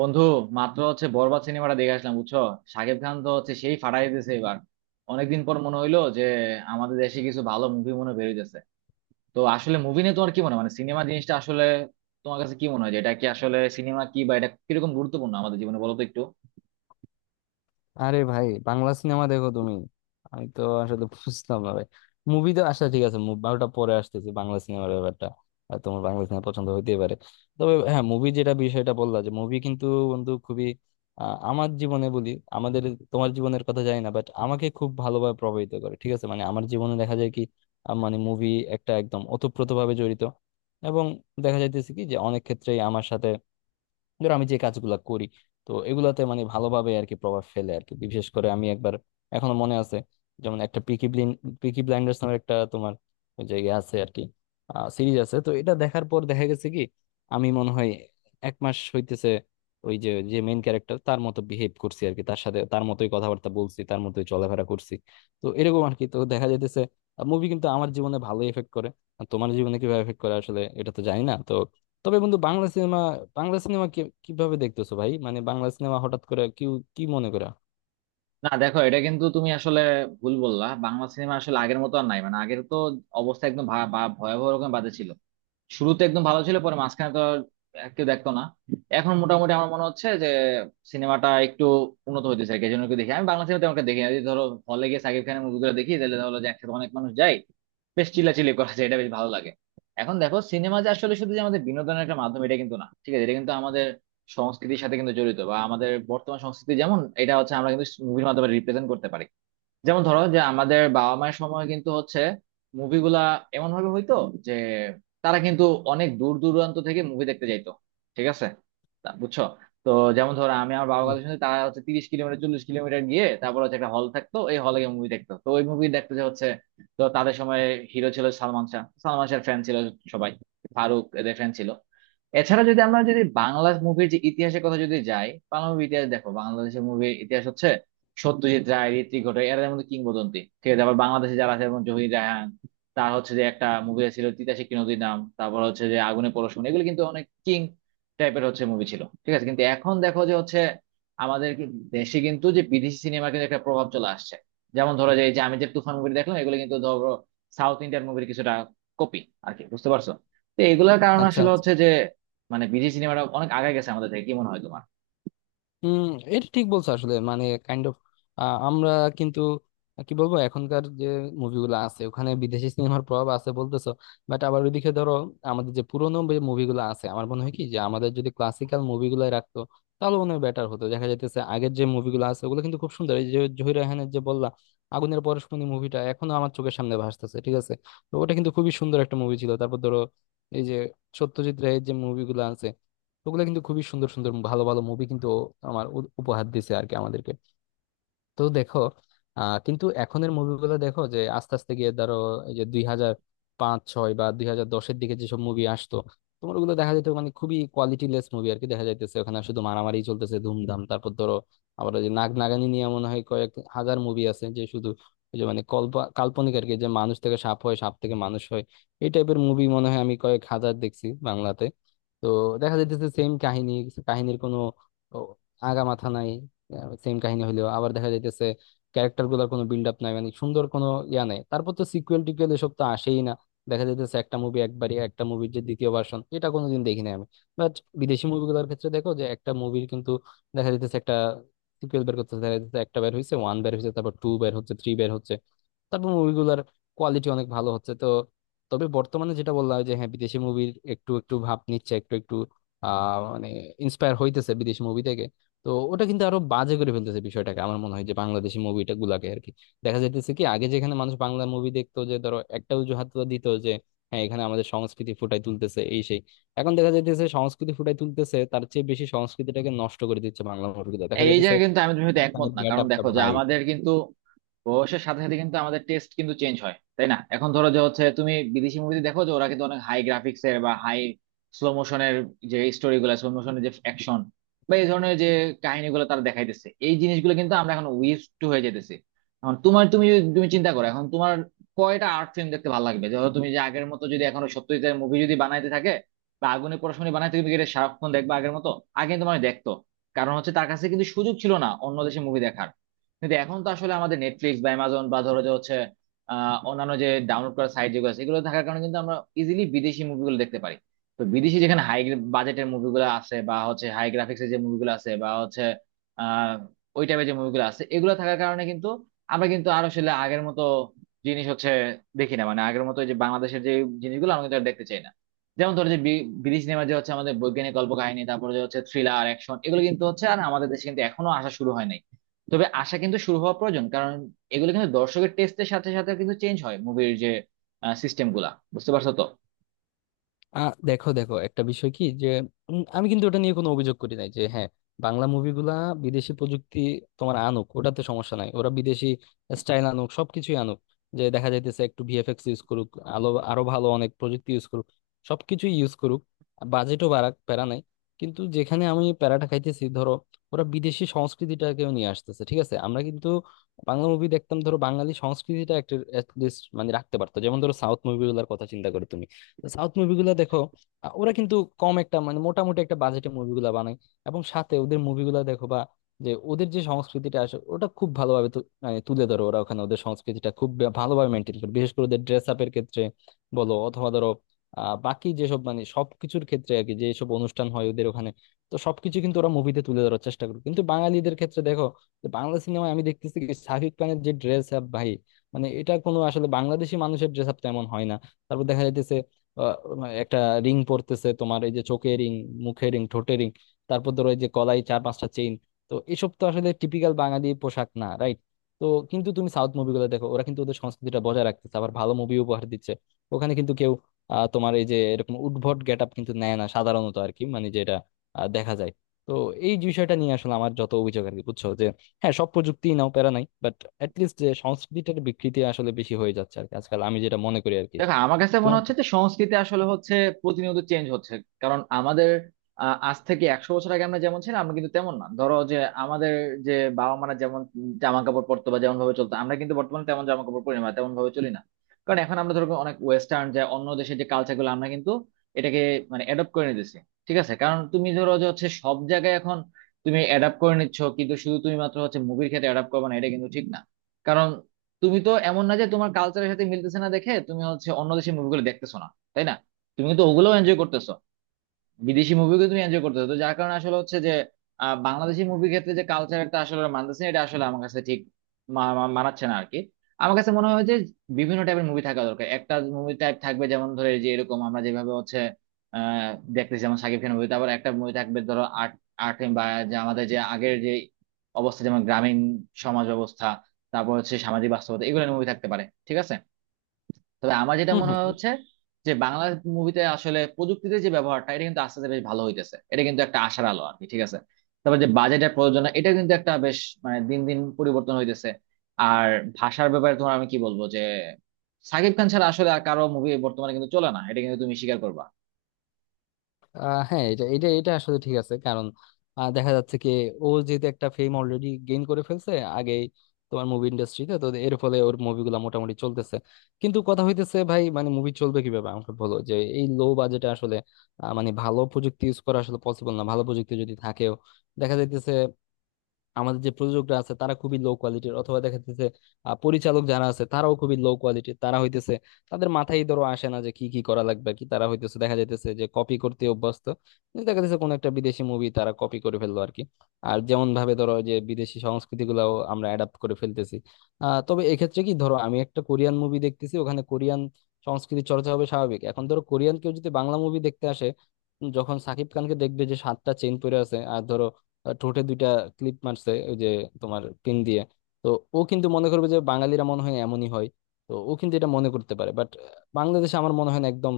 বন্ধু, মাত্র হচ্ছে বরবাদ সিনেমাটা দেখে আসলাম বুঝছো। শাকিব খান তো হচ্ছে সেই ফাটাই দিতেছে এবার। অনেকদিন পর মনে হইলো যে আমাদের দেশে কিছু ভালো মুভি মনে হয় বেরোইতেছে। তো আসলে মুভি নিয়ে তোমার কি মনে হয়, মানে সিনেমা জিনিসটা আসলে তোমার কাছে কি মনে হয়, যে এটা কি আসলে সিনেমা কি, বা এটা কিরকম গুরুত্বপূর্ণ আমাদের জীবনে, বলো তো একটু। আরে ভাই, বাংলা সিনেমা দেখো তুমি? আমি তো আসলে বুঝতাম না, ভাই। মুভি তো, আচ্ছা ঠিক আছে, মুভি ওটা পরে আসতেছে, বাংলা সিনেমার ব্যাপারটা। আর তোমার বাংলা সিনেমা পছন্দ হইতেই পারে। তবে হ্যাঁ, মুভি যেটা বিষয়টা বললা, যে মুভি কিন্তু বন্ধু, খুবই আমার জীবনে বলি আমাদের, তোমার জীবনের কথা জানি না, বাট আমাকে খুব ভালোভাবে প্রভাবিত করে, ঠিক আছে। মানে আমার জীবনে দেখা যায় কি, মানে মুভি একটা একদম ওতপ্রোতভাবে জড়িত। এবং দেখা যাইতেছে কি যে অনেক ক্ষেত্রেই আমার সাথে, ধরো আমি যে কাজগুলা করি, তো এগুলাতে মানে ভালোভাবে আর কি প্রভাব ফেলে আর কি। বিশেষ করে আমি একবার, এখনো মনে আছে, যেমন একটা পিকি ব্লাইন্ডার্স নামের একটা তোমার ওই যে ইয়ে আছে আর কি, সিরিজ আছে, তো এটা দেখার পর দেখা গেছে কি আমি মনে হয় 1 মাস হইতেছে ওই যে, যে মেইন ক্যারেক্টার, তার মতো বিহেভ করছি আর কি, তার সাথে তার মতোই কথাবার্তা বলছি, তার মতোই চলাফেরা করছি। তো এরকম আর কি, তো দেখা যাইতেছে মুভি কিন্তু আমার জীবনে ভালো এফেক্ট করে। আর তোমার জীবনে কিভাবে এফেক্ট করে আসলে এটা তো জানি না তো। তবে বন্ধু, বাংলা সিনেমা, বাংলা সিনেমা কিভাবে দেখতেছো ভাই? মানে বাংলা সিনেমা হঠাৎ করে কি, কি মনে করা? না দেখো, এটা কিন্তু তুমি আসলে ভুল বললা। বাংলা সিনেমা আসলে আগের মতো আর নাই, মানে আগের তো অবস্থা একদম ভা- ভা- ভয়াবহ রকম বাজে ছিল। শুরুতে একদম ভালো ছিল, পরে মাঝখানে তো আর কেউ দেখতো না। এখন মোটামুটি আমার মনে হচ্ছে যে সিনেমাটা একটু উন্নত হইতেছে আর কি, এই জন্য একটু দেখি। আমি বাংলা সিনেমা তেমন একটা দেখি না, যদি ধরো হলে গিয়ে সাকিব খানের মুভিগুলো দেখি তাহলে ধরো যে একসাথে অনেক মানুষ যায়, বেশ চিল্লাচিল্লি করা যায়, এটা বেশ ভালো লাগে। এখন দেখো, সিনেমা যে আসলে শুধু যে আমাদের বিনোদনের একটা মাধ্যম এটা কিন্তু না, ঠিক আছে, এটা কিন্তু আমাদের সংস্কৃতির সাথে কিন্তু জড়িত, বা আমাদের বর্তমান সংস্কৃতি যেমন এটা হচ্ছে আমরা কিন্তু মুভির মাধ্যমে রিপ্রেজেন্ট করতে পারি। যেমন ধরো যে আমাদের বাবা মায়ের সময় কিন্তু হচ্ছে মুভিগুলা এমন ভাবে হইতো যে তারা কিন্তু অনেক দূর দূরান্ত থেকে মুভি দেখতে যাইতো। ঠিক আছে, তা বুঝছো তো। যেমন ধরো আমি আমার বাবার কথা শুনে, তারা হচ্ছে 30 কিলোমিটার 40 কিলোমিটার গিয়ে তারপর হচ্ছে একটা হল থাকতো, এই হলে গিয়ে মুভি দেখতো। তো ওই মুভি দেখতে যে হচ্ছে, তো তাদের সময় হিরো ছিল সালমান শাহ, সালমান শাহের ফ্যান ছিল সবাই, ফারুক এদের ফ্যান ছিল। এছাড়া যদি আমরা যদি বাংলা মুভির যে ইতিহাসের কথা যদি যাই, বাংলা মুভির ইতিহাস দেখো, বাংলাদেশের মুভির ইতিহাস হচ্ছে সত্যজিৎ রায়, ঋত্বিক ঘটক, এরা মধ্যে কিংবদন্তি। ঠিক আছে, আবার বাংলাদেশে যারা আছে যেমন জহির রায়হান, তার হচ্ছে যে একটা মুভি ছিল তিতাসে কি নদীর নাম, তারপর হচ্ছে যে আগুনে পরশমণি, এগুলো কিন্তু অনেক কিং টাইপের হচ্ছে মুভি ছিল। ঠিক আছে, কিন্তু এখন দেখো যে হচ্ছে আমাদের দেশে কিন্তু যে বিদেশি সিনেমার কিন্তু একটা প্রভাব চলে আসছে। যেমন ধরো যে এই যে আমি যে তুফান মুভি দেখলাম, এগুলো কিন্তু ধরো সাউথ ইন্ডিয়ান মুভির কিছুটা কপি আর কি, বুঝতে পারছো? তো এগুলোর কারণে আচ্ছা। আসলে হচ্ছে যে মানে বিদেশি সিনেমাটা অনেক আগায় গেছে আমাদের থেকে, কি মনে হয় তোমার? হুম। এটা ঠিক বলছো আসলে, মানে কাইন্ড অফ আমরা কিন্তু কি বলবো, এখনকার যে মুভিগুলো আছে ওখানে বিদেশি সিনেমার প্রভাব আছে বলতেছো। বাট আবার ওইদিকে ধরো, আমাদের যে পুরোনো যে মুভিগুলো আছে, আমার মনে হয় কি যে আমাদের যদি ক্লাসিক্যাল মুভিগুলো রাখতো তাহলে মনে হয় বেটার হতো। দেখা যাইতেছে আগের যে মুভিগুলো আছে ওগুলো কিন্তু খুব সুন্দর। এই যে জহির রায়হানের যে বললা, আগুনের পরশমণি মুভিটা এখনো আমার চোখের সামনে ভাসতেছে, ঠিক আছে। তো ওটা কিন্তু খুবই সুন্দর একটা মুভি ছিল। তারপর ধরো এই যে সত্যজিৎ রায়ের যে মুভিগুলো আছে, ওগুলো কিন্তু খুবই সুন্দর সুন্দর ভালো ভালো মুভি কিন্তু আমার উপহার দিছে আর কি আমাদেরকে। তো দেখো, আহ কিন্তু এখনের মুভিগুলো দেখো যে আস্তে আস্তে গিয়ে ধরো এই যে 2005-6 বা দুই হাজার দশের দিকে যেসব মুভি আসতো, তোমার ওগুলো দেখা যেত মানে খুবই কোয়ালিটিলেস মুভি আর কি। দেখা যাইতেছে ওখানে শুধু মারামারি চলতেছে, ধুমধাম। তারপর ধরো আবার ওই যে নাগ নাগানি নিয়ে মনে হয় কয়েক হাজার মুভি আছে, যে শুধু ওই যে মানে কল্প কাল্পনিক আর কি, যে মানুষ থেকে সাপ হয়, সাপ থেকে মানুষ হয়। এই টাইপের মুভি মনে হয় আমি কয়েক হাজার দেখছি বাংলাতে। তো দেখা যাইতেছে সেম কাহিনী, কাহিনীর কোনো ও, আগা মাথা নাই। সেম কাহিনী হইলো আবার, দেখা যাইতেছে ক্যারেক্টার গুলার কোনো বিল্ড আপ নাই, মানে সুন্দর কোনো ইয়া নাই। তারপর তো সিকুয়েল টিকুয়েল এসব তো আসেই না। দেখা যাইতেছে একটা মুভি একবারই, একটা মুভির যে দ্বিতীয় ভার্সন এটা কোনোদিন দেখি নাই আমি। বাট বিদেশি মুভিগুলোর ক্ষেত্রে দেখো যে একটা মুভির কিন্তু দেখা যাইতেছে একটা সিকুয়েল বের করতেছে। দেখা যাইতেছে একটা বের হয়েছে, ওয়ান বের হয়েছে, তারপর টু বের হচ্ছে, থ্রি বের হচ্ছে। তারপর মুভিগুলোর কোয়ালিটি অনেক ভালো হচ্ছে। তো তবে বর্তমানে যেটা বললাম যে হ্যাঁ বিদেশি মুভির একটু একটু ভাব নিচ্ছে, একটু একটু মানে ইন্সপায়ার হইতেছে বিদেশি মুভি থেকে। তো ওটা কিন্তু আরো বাজে করে ফেলতেছে বিষয়টাকে, আমার মনে হয়, যে বাংলাদেশি মুভিটা গুলাকে আর কি। দেখা যাইতেছে কি আগে যেখানে মানুষ বাংলা মুভি দেখতো, যে ধরো একটা অজুহাত তো দিত যে হ্যাঁ এখানে আমাদের সংস্কৃতি ফুটাই তুলতেছে, এই সেই। এখন দেখা যাইতেছে সংস্কৃতি ফুটাই তুলতেছে তার চেয়ে বেশি সংস্কৃতিটাকে নষ্ট করে দিচ্ছে বাংলা মুভিগুলো, দেখা এই যাইতেছে জায়গায় কিন্তু আমি তুমি হয়তো একমত পাকিস্তানের না, গেট কারণ আপটা, দেখো যে ভাই। আমাদের কিন্তু বয়সের সাথে সাথে কিন্তু আমাদের টেস্ট কিন্তু চেঞ্জ হয়, তাই না। এখন ধরো যে হচ্ছে তুমি বিদেশি মুভিতে দেখো যে ওরা কিন্তু অনেক হাই গ্রাফিক্স এর বা হাই স্লো মোশনের যে স্টোরি গুলা, স্লো মোশনের যে অ্যাকশন বা এই ধরনের যে কাহিনীগুলো তারা দেখাইতেছে, এই জিনিসগুলো কিন্তু আমরা এখন উইজ টু হয়ে যেতেছি। এখন তোমার, তুমি তুমি চিন্তা করো এখন তোমার কয়টা আর্ট ফিল্ম দেখতে ভালো লাগবে। ধরো তুমি যে আগের মতো যদি এখন সত্যজিতের মুভি যদি বানাইতে থাকে বা আগুনে পড়াশোনা বানাইতে, তুমি কি এটা সারাক্ষণ দেখবা আগের মতো? আগে কিন্তু মানে দেখতো কারণ হচ্ছে তার কাছে কিন্তু সুযোগ ছিল না অন্য দেশে মুভি দেখার। কিন্তু এখন তো আসলে আমাদের নেটফ্লিক্স বা অ্যামাজন বা ধরো যে হচ্ছে অন্যান্য যে ডাউনলোড করার সাইট যেগুলো আছে, এগুলো থাকার কারণে কিন্তু আমরা ইজিলি বিদেশি মুভিগুলো দেখতে পারি। তো বিদেশি যেখানে হাই বাজেটের মুভিগুলো আছে বা হচ্ছে হাই গ্রাফিক্সের যে মুভিগুলো আছে বা হচ্ছে আহ ওই টাইপের যে মুভিগুলো আছে, এগুলো থাকার কারণে কিন্তু আমরা কিন্তু আর আসলে আগের মতো জিনিস হচ্ছে দেখি না, মানে আগের মতো যে বাংলাদেশের যে জিনিসগুলো আমরা কিন্তু আর দেখতে চাই না। যেমন ধরো যে বিদেশি সিনেমা যে হচ্ছে আমাদের বৈজ্ঞানিক কল্পকাহিনী, তারপরে যে হচ্ছে থ্রিলার অ্যাকশন, এগুলো কিন্তু হচ্ছে আর আমাদের দেশে কিন্তু এখনো আসা শুরু হয়নি। তবে আশা কিন্তু শুরু হওয়া প্রয়োজন, কারণ এগুলো কিন্তু দর্শকের টেস্টের সাথে সাথে কিন্তু চেঞ্জ হয় মুভির যে সিস্টেম গুলা, বুঝতে পারছো তো। আ দেখো দেখো একটা বিষয় কি, যে আমি কিন্তু ওটা নিয়ে কোনো অভিযোগ করি নাই যে হ্যাঁ, বাংলা মুভিগুলা বিদেশি প্রযুক্তি তোমার আনুক, ওটাতে সমস্যা নাই। ওরা বিদেশি স্টাইল আনুক, সবকিছুই আনুক, যে দেখা যাইতেছে একটু ভিএফএক্স ইউজ করুক, আলো আরো ভালো অনেক প্রযুক্তি ইউজ করুক, সবকিছুই ইউজ করুক, বাজেটও বাড়াক, প্যারা নাই। কিন্তু যেখানে আমি প্যারাটা খাইতেছি, ধরো ওরা বিদেশি সংস্কৃতিটাকেও নিয়ে আসতেছে, ঠিক আছে। আমরা কিন্তু বাংলা মুভি দেখতাম, ধরো বাঙালি সংস্কৃতিটা একটা at least মানে রাখতে পারতো। যেমন ধরো সাউথ মুভিগুলোর কথা চিন্তা করো তুমি, সাউথ মুভিগুলো দেখো, ওরা কিন্তু কম একটা মানে মোটামুটি একটা বাজেটে মুভিগুলো বানায়। এবং সাথে ওদের মুভিগুলো দেখো বা যে ওদের যে সংস্কৃতিটা আসে ওটা খুব ভালোভাবে মানে তুলে ধরো, ওরা ওখানে ওদের সংস্কৃতিটা খুব ভালোভাবে মেনটেন করে, বিশেষ করে ওদের ড্রেস আপের ক্ষেত্রে বলো, অথবা ধরো বাকি যেসব মানে সবকিছুর ক্ষেত্রে আর কি, যেসব অনুষ্ঠান হয় ওদের ওখানে। তো সবকিছু কিন্তু ওরা মুভিতে তুলে ধরার চেষ্টা করে। কিন্তু বাঙালিদের ক্ষেত্রে দেখো যে বাংলা সিনেমায় আমি দেখতেছি কি শাকিব খানের যে ড্রেস আপ, ভাই, মানে এটা কোনো আসলে বাংলাদেশি মানুষের ড্রেস আপ তেমন হয় না। তারপর দেখা যাইতেছে আহ, একটা রিং পরতেছে তোমার, এই যে চোখে রিং, মুখে রিং, ঠোঁটে রিং, তারপর ধরো এই যে গলায় 4-5টা চেইন। তো এসব তো আসলে টিপিক্যাল বাঙালি পোশাক না, রাইট? তো কিন্তু তুমি সাউথ মুভিগুলো দেখো, ওরা কিন্তু ওদের সংস্কৃতিটা বজায় রাখতেছে, আবার ভালো মুভি উপহার দিচ্ছে। ওখানে কিন্তু কেউ তোমার এই যে এরকম উদ্ভট গেট আপ কিন্তু নেয় না সাধারণত আর কি, মানে যেটা দেখা যায়। তো এই বিষয়টা নিয়ে আসলে আমার যত অভিযোগ আর কি, বুঝছো, যে হ্যাঁ সব প্রযুক্তি নাও, প্যারা নাই, বাট লিস্ট যে সংস্কৃতিটার বিকৃতি আসলে বেশি হয়ে যাচ্ছে আর কি আজকাল, আমি যেটা মনে করি আর কি। দেখো, আমার কাছে মনে তোমার হচ্ছে যে সংস্কৃতি আসলে হচ্ছে প্রতিনিয়ত চেঞ্জ হচ্ছে, কারণ আমাদের আজ থেকে 100 বছর আগে আমরা যেমন ছিলাম আমরা কিন্তু তেমন না। ধরো যে আমাদের যে বাবা মারা যেমন জামা কাপড় পরতো বা যেমন ভাবে চলতো, আমরা কিন্তু বর্তমানে তেমন জামা কাপড় পরি না বা তেমন ভাবে চলি না, কারণ এখন আমরা ধরো অনেক ওয়েস্টার্ন যে অন্য দেশের যে কালচার গুলো আমরা কিন্তু এটাকে মানে অ্যাডপ্ট করে নিতেছি। ঠিক আছে, কারণ তুমি ধরো যে হচ্ছে সব জায়গায় এখন তুমি অ্যাডাপ্ট করে নিচ্ছ, কিন্তু শুধু তুমি মাত্র হচ্ছে মুভির ক্ষেত্রে অ্যাডাপ্ট করবে না, এটা কিন্তু ঠিক না। কারণ তুমি তো এমন না যে তোমার কালচারের সাথে মিলতেছে না দেখে তুমি হচ্ছে অন্য দেশের মুভিগুলো দেখতেছো না, তাই না? তুমি কিন্তু ওগুলোও এনজয় করতেছো, বিদেশি মুভিকে তুমি এনজয় করতেছো। তো যার কারণে আসলে হচ্ছে যে বাংলাদেশি মুভির ক্ষেত্রে যে কালচার একটা আসলে মানতেছে না, এটা আসলে আমার কাছে ঠিক মা- মা- মানাচ্ছে না আরকি। আমার কাছে মনে হয় যে বিভিন্ন টাইপের মুভি থাকা দরকার। একটা মুভি টাইপ থাকবে যেমন ধরে যে এরকম আমরা যেভাবে হচ্ছে আহ দেখতেছি, যেমন শাকিব খানের মুভি। তারপর একটা মুভি থাকবে ধরো আর্ট, আর্ট বা যে আমাদের যে আগের যে অবস্থা যেমন গ্রামীণ সমাজ ব্যবস্থা, তারপর হচ্ছে সামাজিক বাস্তবতা, এগুলো মুভি থাকতে পারে। ঠিক আছে, তবে আমার যেটা হুম মনে হুম। হয় হচ্ছে যে বাংলা মুভিতে আসলে প্রযুক্তিতে যে ব্যবহারটা, এটা কিন্তু আস্তে আস্তে বেশ ভালো হইতেছে, এটা কিন্তু একটা আশার আলো আর কি। ঠিক আছে, তারপর যে বাজেটের প্রযোজনা এটা কিন্তু একটা বেশ মানে দিন দিন পরিবর্তন হইতেছে। আর ভাষার ব্যাপারে তোমার আমি কি বলবো যে সাকিব খান ছাড়া আসলে আর কারো মুভি বর্তমানে কিন্তু চলে না, এটা কিন্তু তুমি স্বীকার করবা। হ্যাঁ, এটা এটা এটা আসলে ঠিক আছে। কারণ দেখা যাচ্ছে কি ও যেহেতু একটা ফেম অলরেডি গেইন করে ফেলছে আগে তোমার মুভি ইন্ডাস্ট্রিতে, তো এর ফলে ওর মুভিগুলো মোটামুটি চলতেছে। কিন্তু কথা হইতেছে ভাই, মানে মুভি চলবে কিভাবে আমাকে বলো, যে এই লো বাজেটে আসলে মানে ভালো প্রযুক্তি ইউজ করা আসলে পসিবল না। ভালো প্রযুক্তি যদি থাকেও, দেখা যাইতেছে আমাদের যে প্রযোজকরা আছে তারা খুবই লো কোয়ালিটির, অথবা দেখা যাচ্ছে পরিচালক যারা আছে তারাও খুবই লো কোয়ালিটির। তারা হইতেছে, তাদের মাথায় ধরো আসে না যে কি কি করা লাগবে আর কি, তারা হইতেছে দেখা যাইতেছে যে কপি করতে অভ্যস্ত। কিন্তু দেখা যাচ্ছে কোনো একটা বিদেশি মুভি তারা কপি করে ফেললো আর কি। আর যেমন ভাবে ধরো যে বিদেশি সংস্কৃতি গুলাও আমরা অ্যাডাপ্ট করে ফেলতেছি। আহ তবে এক্ষেত্রে কি, ধরো আমি একটা কোরিয়ান মুভি দেখতেছি, ওখানে কোরিয়ান সংস্কৃতি চর্চা হবে স্বাভাবিক। এখন ধরো কোরিয়ান কেউ যদি বাংলা মুভি দেখতে আসে, যখন সাকিব খানকে দেখবে যে 7টা চেইন পরে আছে, আর ধরো ঠোঁটে 2টা ক্লিপ মারছে ওই যে তোমার পিন দিয়ে, তো ও কিন্তু মনে করবে যে বাঙালিরা মনে হয় এমনই হয়। তো ও কিন্তু এটা মনে করতে পারে, বাট বাংলাদেশে আমার মনে হয় না একদম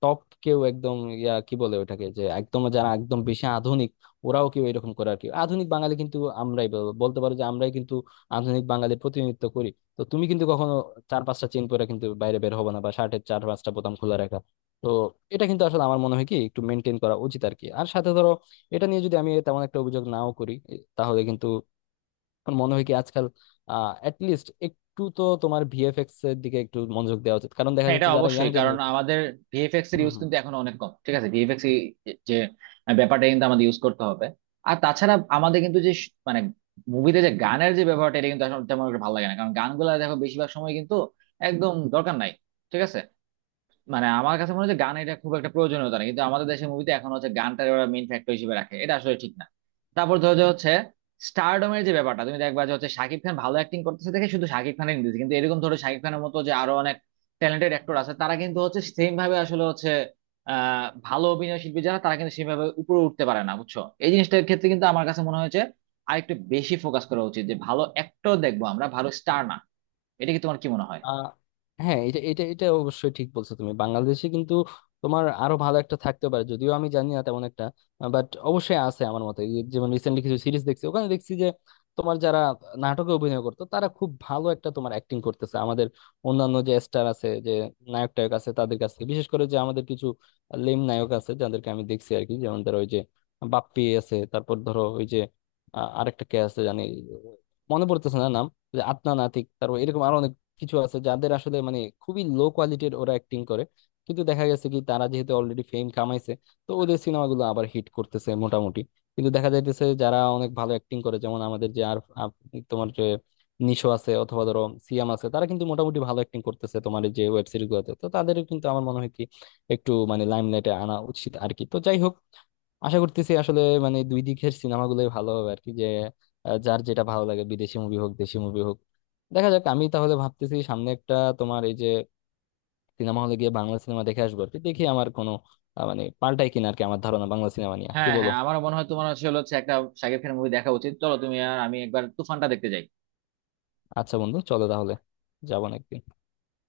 টপ কেউ একদম ইয়া, কি বলে ওটাকে, যে একদম যারা একদম বেশি আধুনিক ওরাও কেউ এরকম করে আর কি। আধুনিক বাঙালি কিন্তু আমরাই বলতে পারো যে আমরাই কিন্তু আধুনিক বাঙালির প্রতিনিধিত্ব করি। তো তুমি কিন্তু কখনো 4-5টা চেন পরে কিন্তু বাইরে বের হবে না, বা শার্টের 4-5টা বোতাম খোলা রাখা। তো এটা কিন্তু আসলে আমার মনে হয় কি একটু মেনটেন করা উচিত আর কি। আর সাথে ধরো এটা নিয়ে যদি আমি তেমন একটা অভিযোগ নাও করি তাহলে কিন্তু আমার মনে হয় কি আজকাল আহ লিস্ট একটু তো তোমার ভিএফএক্স এর দিকে একটু মনোযোগ দেওয়া উচিত, কারণ দেখা হ্যাঁ, এটা যাচ্ছে যারা ইয়াং অবশ্যই, কারণ জেনারেশন। আমাদের ভিএফএক্স এর ইউজ কিন্তু এখন অনেক কম। ঠিক আছে, ভিএফএক্স যে ব্যাপারটা কিন্তু আমাদের ইউজ করতে হবে। আর তাছাড়া আমাদের কিন্তু যে মানে মুভিতে যে গানের যে ব্যাপারটা এটা কিন্তু আসলে তেমন একটা ভালো লাগে না, কারণ গানগুলা দেখো বেশিরভাগ সময় কিন্তু একদম দরকার নাই। ঠিক আছে, মানে আমার কাছে মনে হচ্ছে গান এটা খুব একটা প্রয়োজনীয়তা না, কিন্তু আমাদের দেশের মুভিতে এখন হচ্ছে গানটার ওরা মেইন ফ্যাক্টর হিসেবে রাখে, এটা আসলে ঠিক না। তারপর ধরো যে হচ্ছে স্টারডমের যে ব্যাপারটা, তুমি দেখবা যে হচ্ছে শাকিব খান ভালো অ্যাক্টিং করতেছে দেখে শুধু শাকিব খানের নিতেছে, কিন্তু এরকম ধরো শাকিব খানের মতো যে আরো অনেক ট্যালেন্টেড অ্যাক্টর আছে, তারা কিন্তু হচ্ছে সেম ভাবে আসলে হচ্ছে ভালো অভিনয় শিল্পী যারা, তারা কিন্তু সেভাবে উপরে উঠতে পারে না, বুঝছো। এই জিনিসটার ক্ষেত্রে কিন্তু আমার কাছে মনে হয়েছে আরেকটু বেশি ফোকাস করা উচিত, যে ভালো অ্যাক্টর দেখবো আমরা, ভালো স্টার না। এটা কি, তোমার কি মনে হয়? আহ হ্যাঁ, এটা এটা এটা অবশ্যই ঠিক বলছো তুমি। বাংলাদেশে কিন্তু তোমার আরো ভালো একটা থাকতে পারে, যদিও আমি জানি না তেমন একটা, বাট অবশ্যই আছে আমার মতে। এই যেমন রিসেন্টলি কিছু সিরিজ দেখছি, ওখানে দেখছি যে তোমার যারা নাটকে অভিনয় করতো তারা খুব ভালো একটা তোমার অ্যাক্টিং করতেছে। আমাদের অন্যান্য যে স্টার আছে, যে নায়ক টায়ক আছে তাদের কাছে, বিশেষ করে যে আমাদের কিছু লেম নায়ক আছে যাদেরকে আমি দেখছি আর কি, যেমন ধরো ওই যে বাপ্পি আছে, তারপর ধরো ওই যে আরেকটা কে আছে জানি, মনে পড়তেছে না নাম, ওই যে আদনান আতিক, তারপর এরকম আরো কিছু আছে যাদের আসলে মানে খুবই লো কোয়ালিটির ওরা অ্যাক্টিং করে। কিন্তু দেখা গেছে কি তারা যেহেতু অলরেডি ফেম কামাইছে, তো ওদের সিনেমাগুলো আবার হিট করতেছে মোটামুটি। কিন্তু দেখা যাইতেছে যারা অনেক ভালো অ্যাক্টিং করে যেমন আমাদের যে আর আর তোমার যে নিশো আছে অথবা ধরো সিয়াম আছে, তারা কিন্তু মোটামুটি ভালো অ্যাক্টিং করতেছে তোমার এই যে ওয়েব সিরিজ গুলোতে। তো তাদের কিন্তু আমার মনে হয় কি একটু মানে লাইমলাইটে আনা উচিত আর কি। তো যাই হোক, আশা করতেছি আসলে মানে দুই দিকের সিনেমাগুলোই ভালো হবে আর কি, যে যার যেটা ভালো লাগে, বিদেশি মুভি হোক, দেশি মুভি হোক, দেখা যাক। আমি তাহলে ভাবতেছি সামনে একটা তোমার এই যে সিনেমা হলে গিয়ে বাংলা সিনেমা দেখে আসবো আর কি, দেখি আমার কোনো মানে পাল্টাই কিনা আর কি আমার ধারণা বাংলা সিনেমা নিয়ে, কি হ্যাঁ বলো? হ্যাঁ, আমারও মনে হয় তোমার আসলে হচ্ছে একটা শাকিব খানের মুভি দেখা উচিত। চলো তুমি আর আমি একবার তুফানটা দেখতে যাই। আচ্ছা বন্ধু, চলো তাহলে, যাবো না।